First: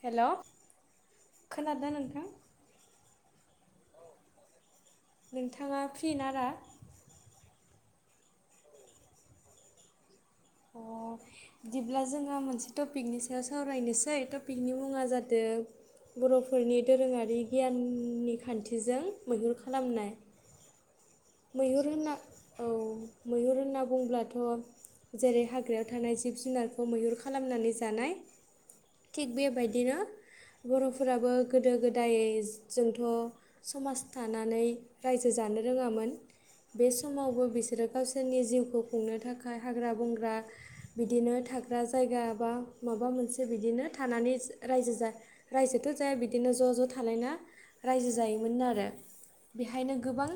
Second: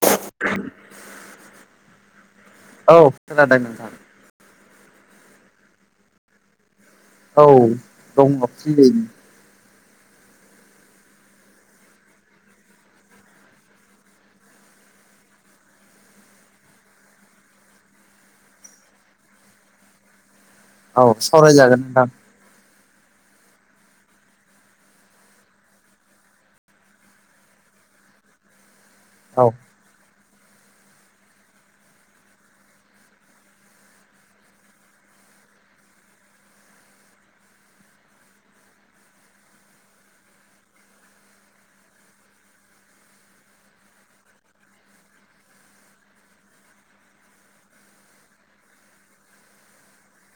Hello खोनादों नोंथां औ खोनादों नोंथां नोंथाङा फ्रि ना दा औ दङ फ्रियैनो अ बिदिब्ला जोंहा मोनसे टपिकनि सायाव सावरायनोसै टपिकनि मुङा जादों बर'फोरनि दोरोङारि गियाननि खान्थिजों मैहुर खालामनाय औ सावरायजागोन मैहुर नोंथां होनना औ मैहुर होनना बुंङोब्लाथ' जेरै हाग्रायाव थानाय जिब जुनारखौ मैहुर खालामनानै जानाय थिग औ बेबायदिनो बर'फोराबो गोदो गोदाय जोंथ' समाज थानानै रायजो जानो रोङामोन बे समावबो बिसोरो गावसोरनि जिउखौ खुंनो थाखाय हाग्रा बंग्रा बिदिनो थाग्रा जायगा बा माबा मोनसे बिदिनो थानानै रायजो जा रायजोथ' जाया बिदिनो ज' ज' थालायना रायजो जायोमोन आरो। बेहायनो गोबां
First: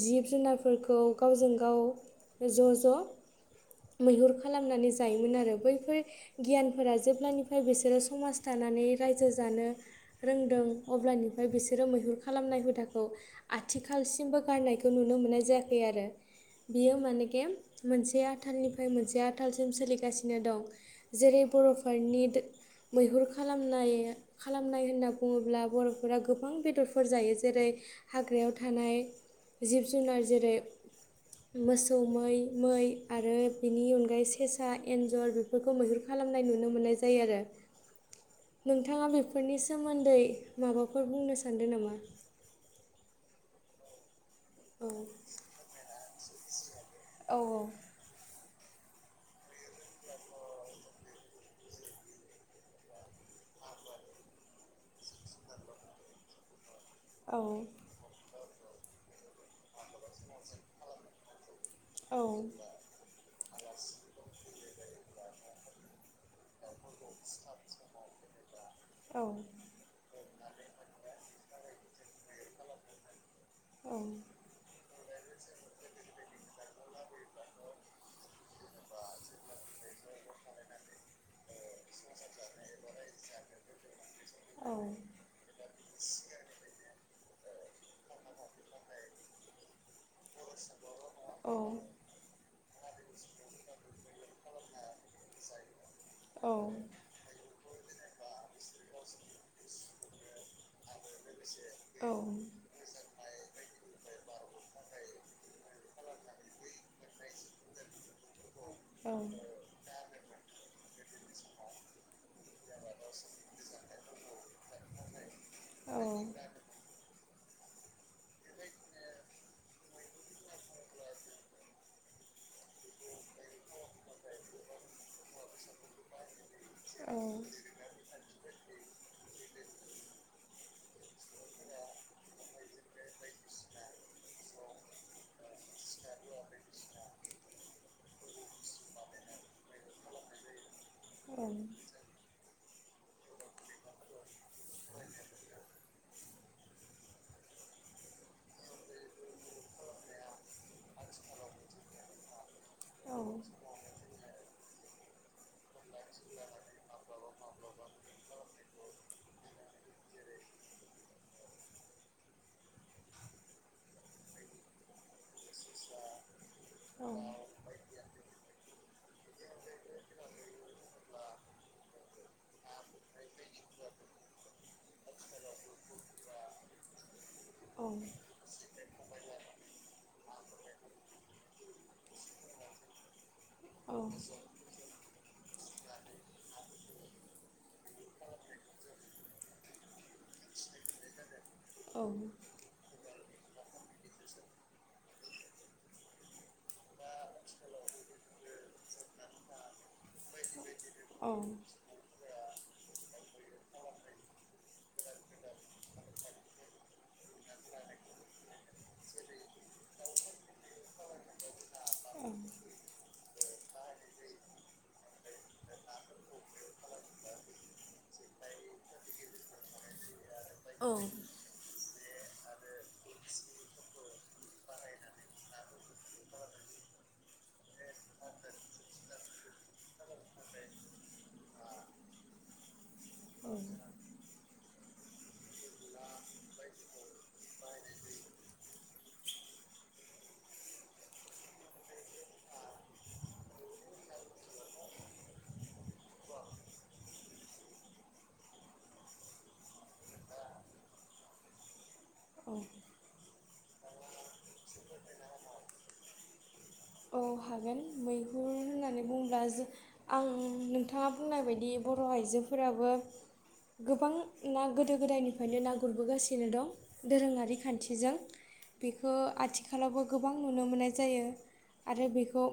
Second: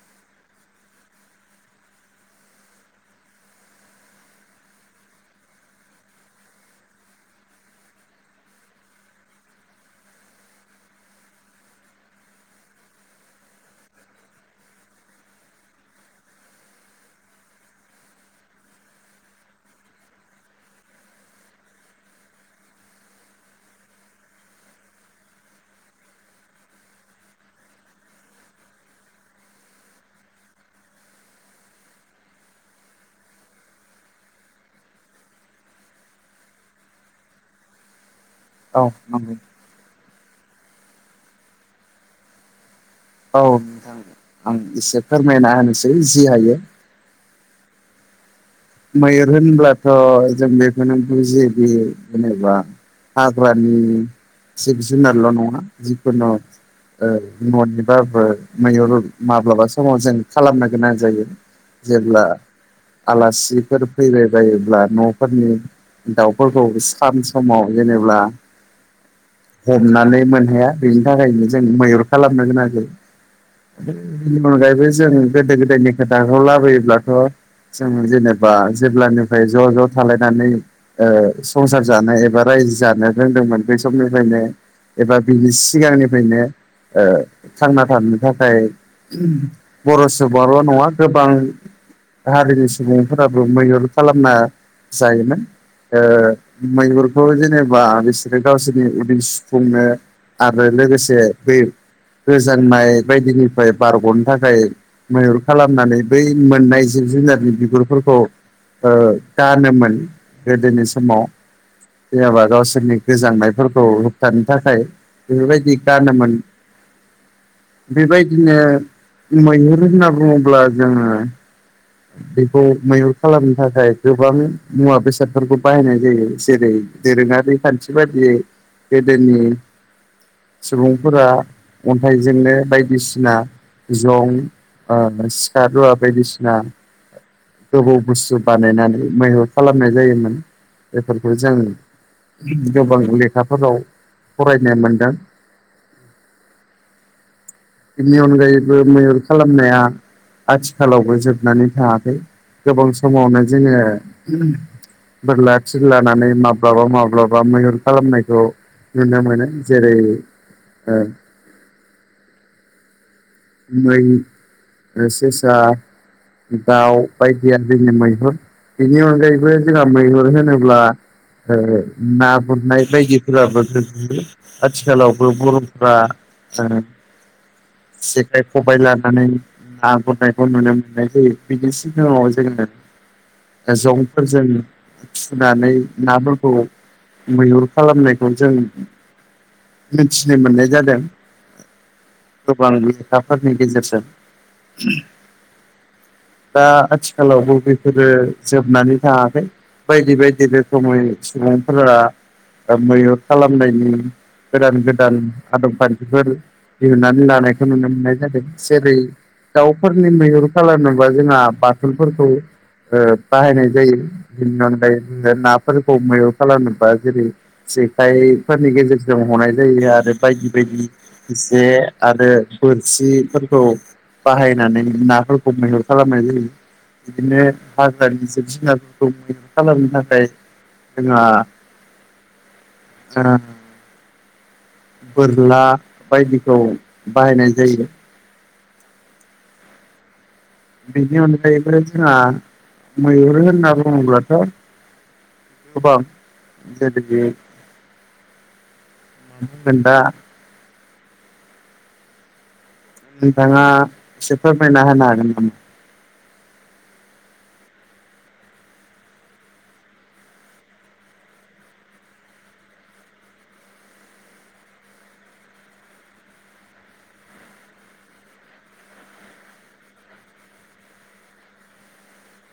जिब जुनारफोरखौ गावजों गाव ज' ज' मैहुर खालामनानै जायोमोन आरो बैफोर गियानफोरा जेब्लानिफ्राय बिसोरो समाज थानानै रायजो जानो रोंदों अब्लानिफ्राय बिसोरो मैहुर खालामनाय हुदाखौ आथिखालसिमबो गारनायखौ नुनो मोननाय जायाखै आरो बियो मानकि मोनसे आथालनिफ्राय मोनसे आथालसिम सोलिगासिनो दं जेरै बर'फोरनि दो मैहुर खालामनाय खालामनाय होनना बुंङोब्ला बर'फोरा गोबां बेदरफोर जायो जेरै हाग्रायाव थानाय जिब जुनार जेरै मोसौ मै मै आरो बिनि अनगायै सेसा एन्जर बे फोरखौ मैहुर खालामनाय नुनो मोननाय जायो आरो। औ नोंथाङा नंगौ बेफोरनि सोमोन्दै माबाफोर बुंनो सान्दों नामा? औ नोंथां आं औ एसे फोरमायना होनोसै जि हायो। औ औ। मैेहुर होनब्लाथ' जों बेखौनो बुजियोदि जेनेबा हाग्रानि जिब जुनारल' नंङा जिखुनु ओ औ न'नि बाबो मैहुर माब्लाबा समाव जों खालामनो गोनां जायो औ जेब्ला आलासि फोर फैबाय बायोब्ला न'फोरनि दाउ फोरखौ सान समाव जेनेब्ला औ हमनानै मोनहाया बेनि थाखायनो जों मैहुर खालामनो गोनां जायो। बेनि अनगायैबो जों गोदो गोदायनि खोथाखौ लाबोयोब्लाथ' जों जेनेबा जेब्लानिफ्राय ज' ज' थालायनानै ओ संसार जानो एबा रायजो जानो रोंदोंमोन बे समनिफ्रायनो औ एबा बिनि सिगांनिफ्रायनो ओ थांना थानो थाखाय बर' सुबुंङाल' नङा गोबां औ हारिनि सुबुंफोराबो मैहुर खालामना जायोमोन। ओ औ मैहुर खौ जेनेबा बिसोरो गावसोरनि उदै सुफुंनो आरो लोगोसे बे गोजांनाय बायदिनि फ्राय बारग'नो थाखाय मैहुर खालामनानै बै मोननाय जिब जुनारनि बिगुरफोर खौ ओ औ गानोमोन गोदोनि समाव। जायाबा गावसोरनि गोजांनायफोरखौ होबथानो थाखाय। बेबायदि गानोमोन। [inaudible] बेबायदिनो मैहुर होनना बुङोब्ला जोङो बेखौ मैहुर खालामनो थाखाय गोबां मुवा बेसादफोरखौ बाहायनाय जायो। जेरै दोरोङारि खान्थि बादियै गोदोनि सुबुंफोरा अन्थाइजोंनो बायदिसिना जं ओ सिखा रुवा बायदिसिना [inaudible] गोबौ बुस्थु बानायनानै मैहुर खालामनाय जायोमोन बेफोरखौ जों गोबां लेखाफोराव फरायनो मोनदों। बेनि अनगायैबो मैहुर खालामनाया आथिखालावबो जोबनानै थाङाखै गोबां समावनो जोङो बोरला थिर लानानै माब्लाबा माब्लाबा मैहुर खालामनायखौ नुनो मोनो जेरै मै सेसा दाउ बायदिया जोंनि मैहुर बेनि अनगायैबो जोंहा मैहुर होनोब्ला ओ ना गुरनाय बायदिफोराबो गोग्लैयो आथिखालावबो बर'फ्रा औ। जेखाइ खबाइ लानानै ना गुरनायखौ नुनो मोननाय जायो बिनि सिगाङाव जोङो जंफोरजों फिनानै नाफोरखौ मैहुर खालामनायखौ जों मिथिनो मोननाय जादों। [unintelligible] दा आथिखालावबो बेफोरो जोबनानै थाङाखै बायदि बायदिनो दम होयो औ बिसिना फादारा मैहुर खालामनायनि गोदान गोदान आदब खान्थिफोर दिहुननानै लानायखौ नुनो मोनो। मोननाय जादों जेरै दाउफोरनि मैहुर खालामनोबा जोंहा बाथोनफोरखौ ओ बाहायनाय जायो बेनि अनगायै जोङो नाफोरखौ मैं खालामनोबा जेरै जेखाइफोरनि गेजेरजों हनाय जायो आरो बायदि औ बायदि औ जे आरो बोरसिफोरखौ बाहायनानै नाफोरखौ मैहुर खालामनाय जायो। बिदिनो हाग्रानि जिब जुनारफोरखौ मैहुर खालामनो थाखाय जोंहा ओ बोरला बायदिखौ बाहायनाय जायो बेनि अनगायैबो जोंहा मैहुर होनना बुङोब्लाथ' [unintelligible] दा [unintelligible] औ नोंथाङा एसे फोरमायना होनो हागोन नामा? औ हागोन मैहुर होननानै बुङोब्ला जों आं नोंथाङा बुंनाय बायदि बर' आइजोफोराबो गोबां ना गोदो गोदायनिफ्रायनो ना गुरबोगासिनो दं दोरोङारि खान्थिजों बेखौ आथिखालावबो गोबां नुनो मोननाय जायो। आरो बेखौ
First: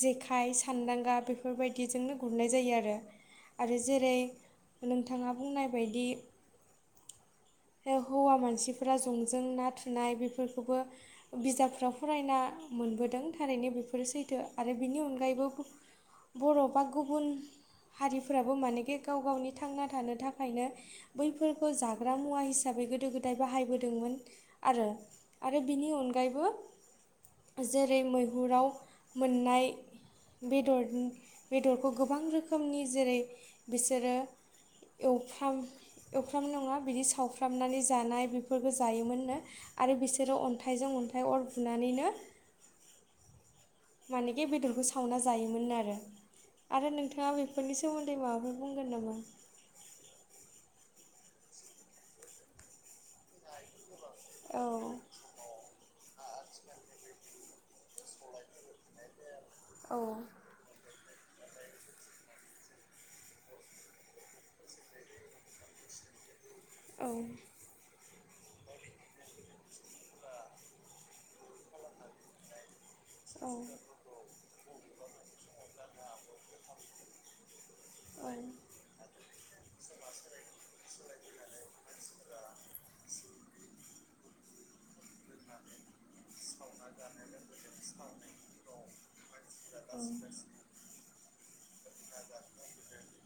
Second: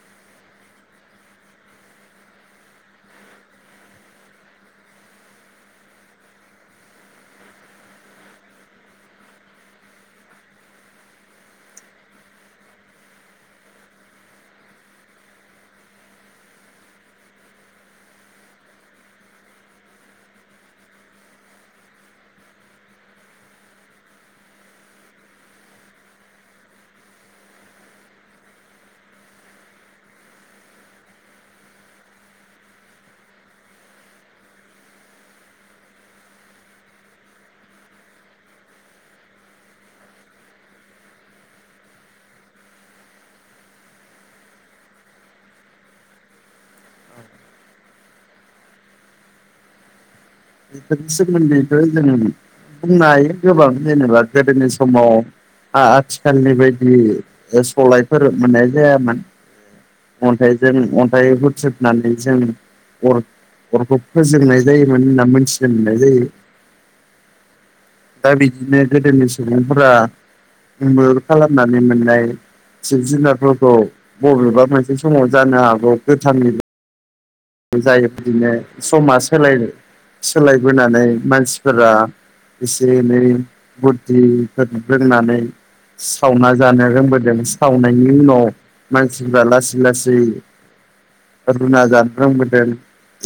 जेखाइ सान्दांगा बेफोरबायदिजोंनो गुरनाय जायो आरो। आरो जेरै नोंथाङा बुंनाय बायदि हौवा मानसिफोरा जंजों ना थुनाय बेफोरखौबो बिजाबफोराव फरायना मोनबोदों थारैनो बेफोरो सैथो आरो बिनि अनगायैबो बर' बा गुबुन हारिफोराबो मानेखि गाव गावनि थांना थानो थाखायनो बैफोरखौ जाग्रा मुवा हिसाबै गोदो गोदाय बाहायबोदोंमोन आरो आरो बिनि अनगायैबो जेरै मैहुराव मोननाय बेदरनि बेदरखौ गोबां रोखोमनि जेरै बिसोरो एवफ्राम एवफ्रामनाय नङा बिदि सावफ्रामनानै जानाय बेफोरखौ जायोमोननो। आरो बिसोरो अन्थाइजों अन्थाइ अर बुनानैनो मानेखि बेदरखौ सावना जायोमोननो आरो। आरो नोंथाङा बेफोरनि सोमोन्दै माबाफोर बुंगोन नामा? बेफोरनि सोमोन्दैथ' जों बुंनो हायो गोबां जेनेबा औ गोदोनि समाव आथिखालनि बायदि सलायफोर मोननाय जायामोन औ अन्थाइजों अन्थाइ हुथ्रोदनानै जों अर अरखौ फोजोंनाय जायोमोन होनना मोनथिनो मोननाय जायो। औ दा बिदिनो गोदोनि सुबुंफोरा मैहुर खालामनानै मोननाय जिब औ जुनारफोरखौ बबेबा मोनसे समाव जानो हागौ गोथाङै जायो औ बिदिनो समा सोलाय सोलायबोनानै मानसिफोरा एसे एनै बुध्धि रोंनानै सावना जानो रोंबोदों सावनायनि उनाव मानसिफ्रा लासै लासै रुना जानो रोंबोदों।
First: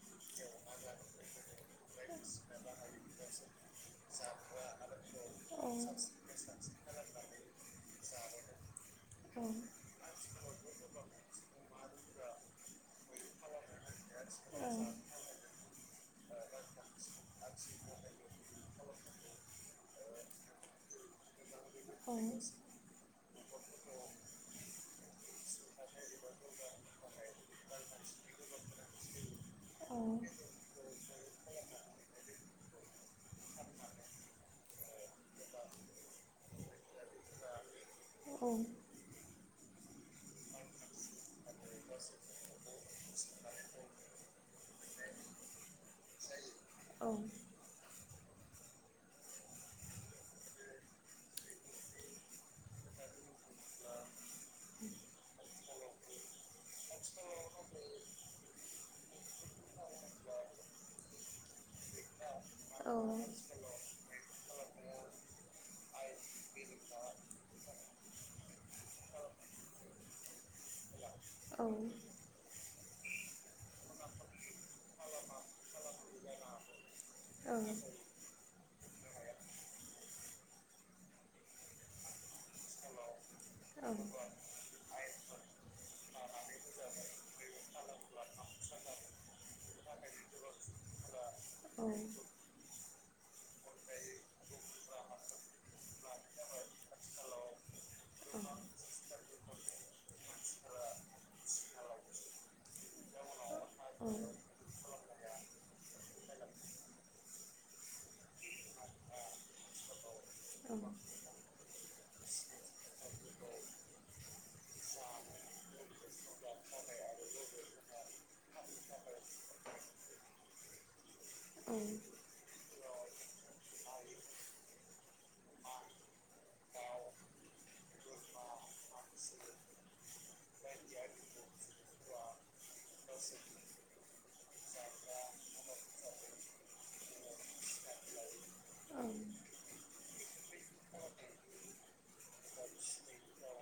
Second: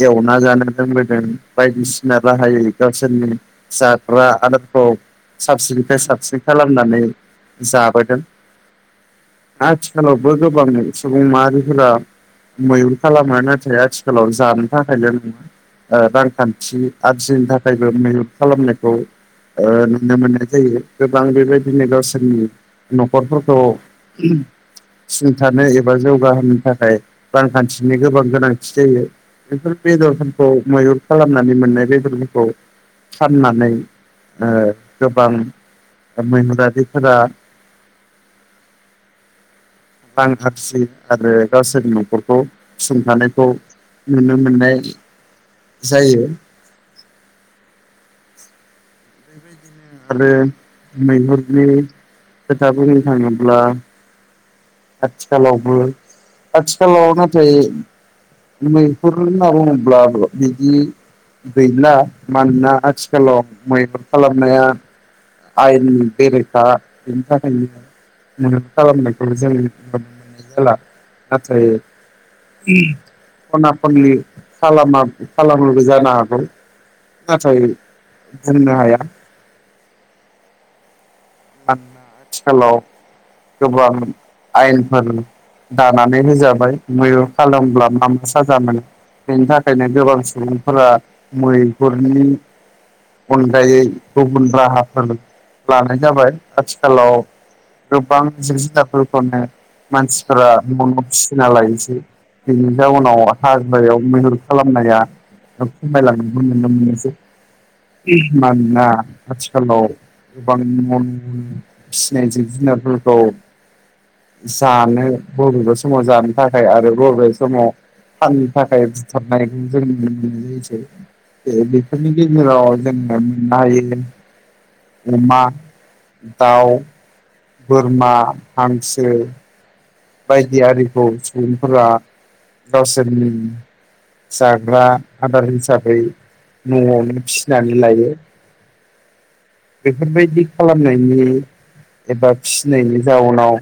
एवना जानो रोंबोदों बायदिसिना राहायै गावसोरनि फिसाफ्रा आदारखौ साबसिननिफ्राय साबसिन खालामनानै जाबोदों आथिखालावबो गोबां सुबुं माहारिफोरा मैहुर खालामो ना? नाथाय आथिखालाव जानो थाखायल नङा। ओ रांखान्थि आरजिनो थाखायबो मेल्प खालामनायखौ नुनो मोननाय जायो गोबां बेबायदिनो औ गावसोरनि न'खरफोरखौ सुंथानो एबा जौगाहोनो थाखाय रांखान्थिनि गोबां गोनांथि जायो बेफोर बेदरफोरखौ मैहुर खालामनानै मोननाय बेदरफोरखौ फाननानै गोबां मैहुरारिफोरा औ रांखानथि आरो गावसोरनि न'खरखौ सुंथानायखौ नुनो मोननाय जायो। आरो मैहुरनि खोथा बुंनो थाङोब्ला आथिखालावबो आथिखालाव नाथाय मैहुर होनना बुङोब्लाबो बिदि गैला मानोना आथिखालाव मैहुर खालामनाया आयेननि बेरेखा बेनि थाखायनो मदद खालामनायखौ जों जाला नाथाय खना खनलि खालामा खालामोबो जानो हागौ। नाथाय बुंनो हाया। आथिखालाव गोबां आयेनफोर दानानै होजाबाय मैहुर खालामब्ला मा मा साजा मोनो बेनि थाखायनो गोबां सुबुंफोरा मैहुरनि अनगायै गुबुन राहाफोर लानाय जाबाय आथिखालाव गोबां जिब जुनारफोरखौनो मानसिफोरा न'न' फिसिना लायसै बेनि जाउनाव हाग्रायाव मैहुर खालामनाया खमायलांनायखै नुनो मोनसै मानोना आथिखालाव गोबां [unintelligible] फिसिनाय जिब जुनारफोरखौ जानो बबेबा समाव जानो थाखाय आरो बबेबा समाव फाननो थाखाय बुथारनायखौ जों बेफोरनि गेजेराव जोङो मोननो हायो अमा दाउ बोरमा हांसो बायदि आरिखौ सुबुंफोरा गावसोरनि जाग्रा आदार हिसाबै न'आवनो फिसिनानै लायो। ओं बेफोरबायदि खालामनायनि एबा फिनायनि जाउनाव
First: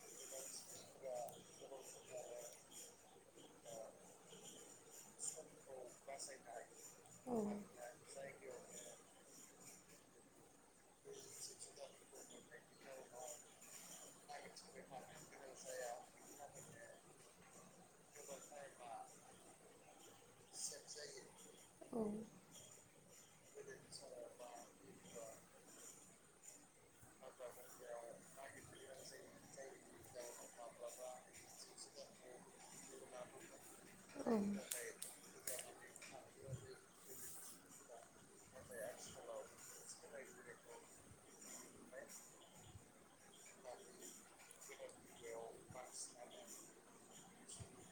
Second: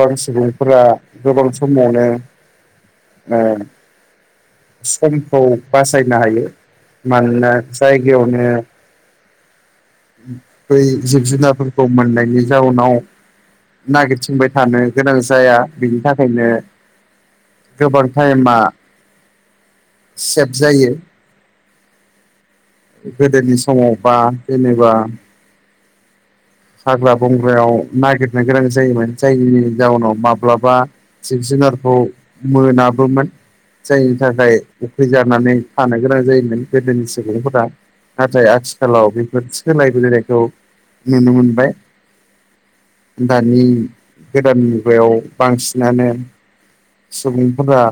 गोबां सुबुंफोरा गोबां समावनो समखौ बासायनो हायो मानोना जायगायावनो [inaudible] बै जिब जुनारफोरखौ मोननायनि जाउनाव नागिरथिंबाय थानो गोनां जाया बिनि थाखायनो गोबां टाइमा सेभ जायो। औ गोदोनि समाव बा जेनेबा हाग्रा बंग्रायाव नागिरनो गोनां जायोमोन जायनि जाउनाव माब्लाबा जिब जुनारखौ मोनाबोमोन जायनि औ थाखाय उखै जानानै थानो गोनां जायोमोन गोदोनि सुबुंफोरा नाथाय आथिखालाव बेफोर थि सोलायबोनायखौ नुनो मोनबाय। दानि गोदान मुगायाव बांसिनानो सुबुंफोरा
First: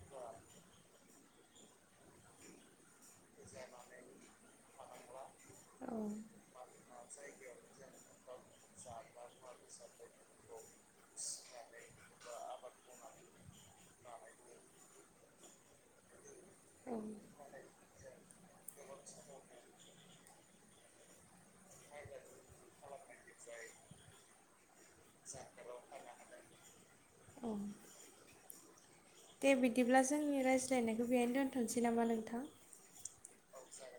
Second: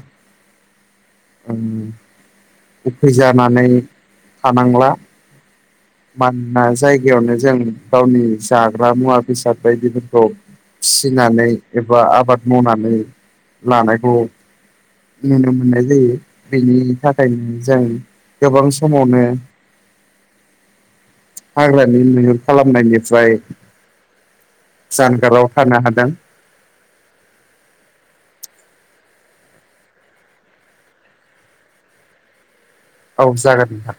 [inaudible] उखै जानानै थानांला औ औ माना जायगायावनो जों गावनि जाग्रा मुवा बेसाद बायदिफोरखौ फिसिनानै एबा आबाद मावनानै लानायखौ नुनो मोननाय जायो। बेनि औ थाखाय फनो जों गोबां समावनो हाग्रानि मैहुर खालामनायनिफ्राय जानगाराव थानो हादों। अ दे बिदिब्ला जोंनि रायज्लायनायखौ बेहायनो दोन्थ'नोसै नामा नोंथां? औ जागोनों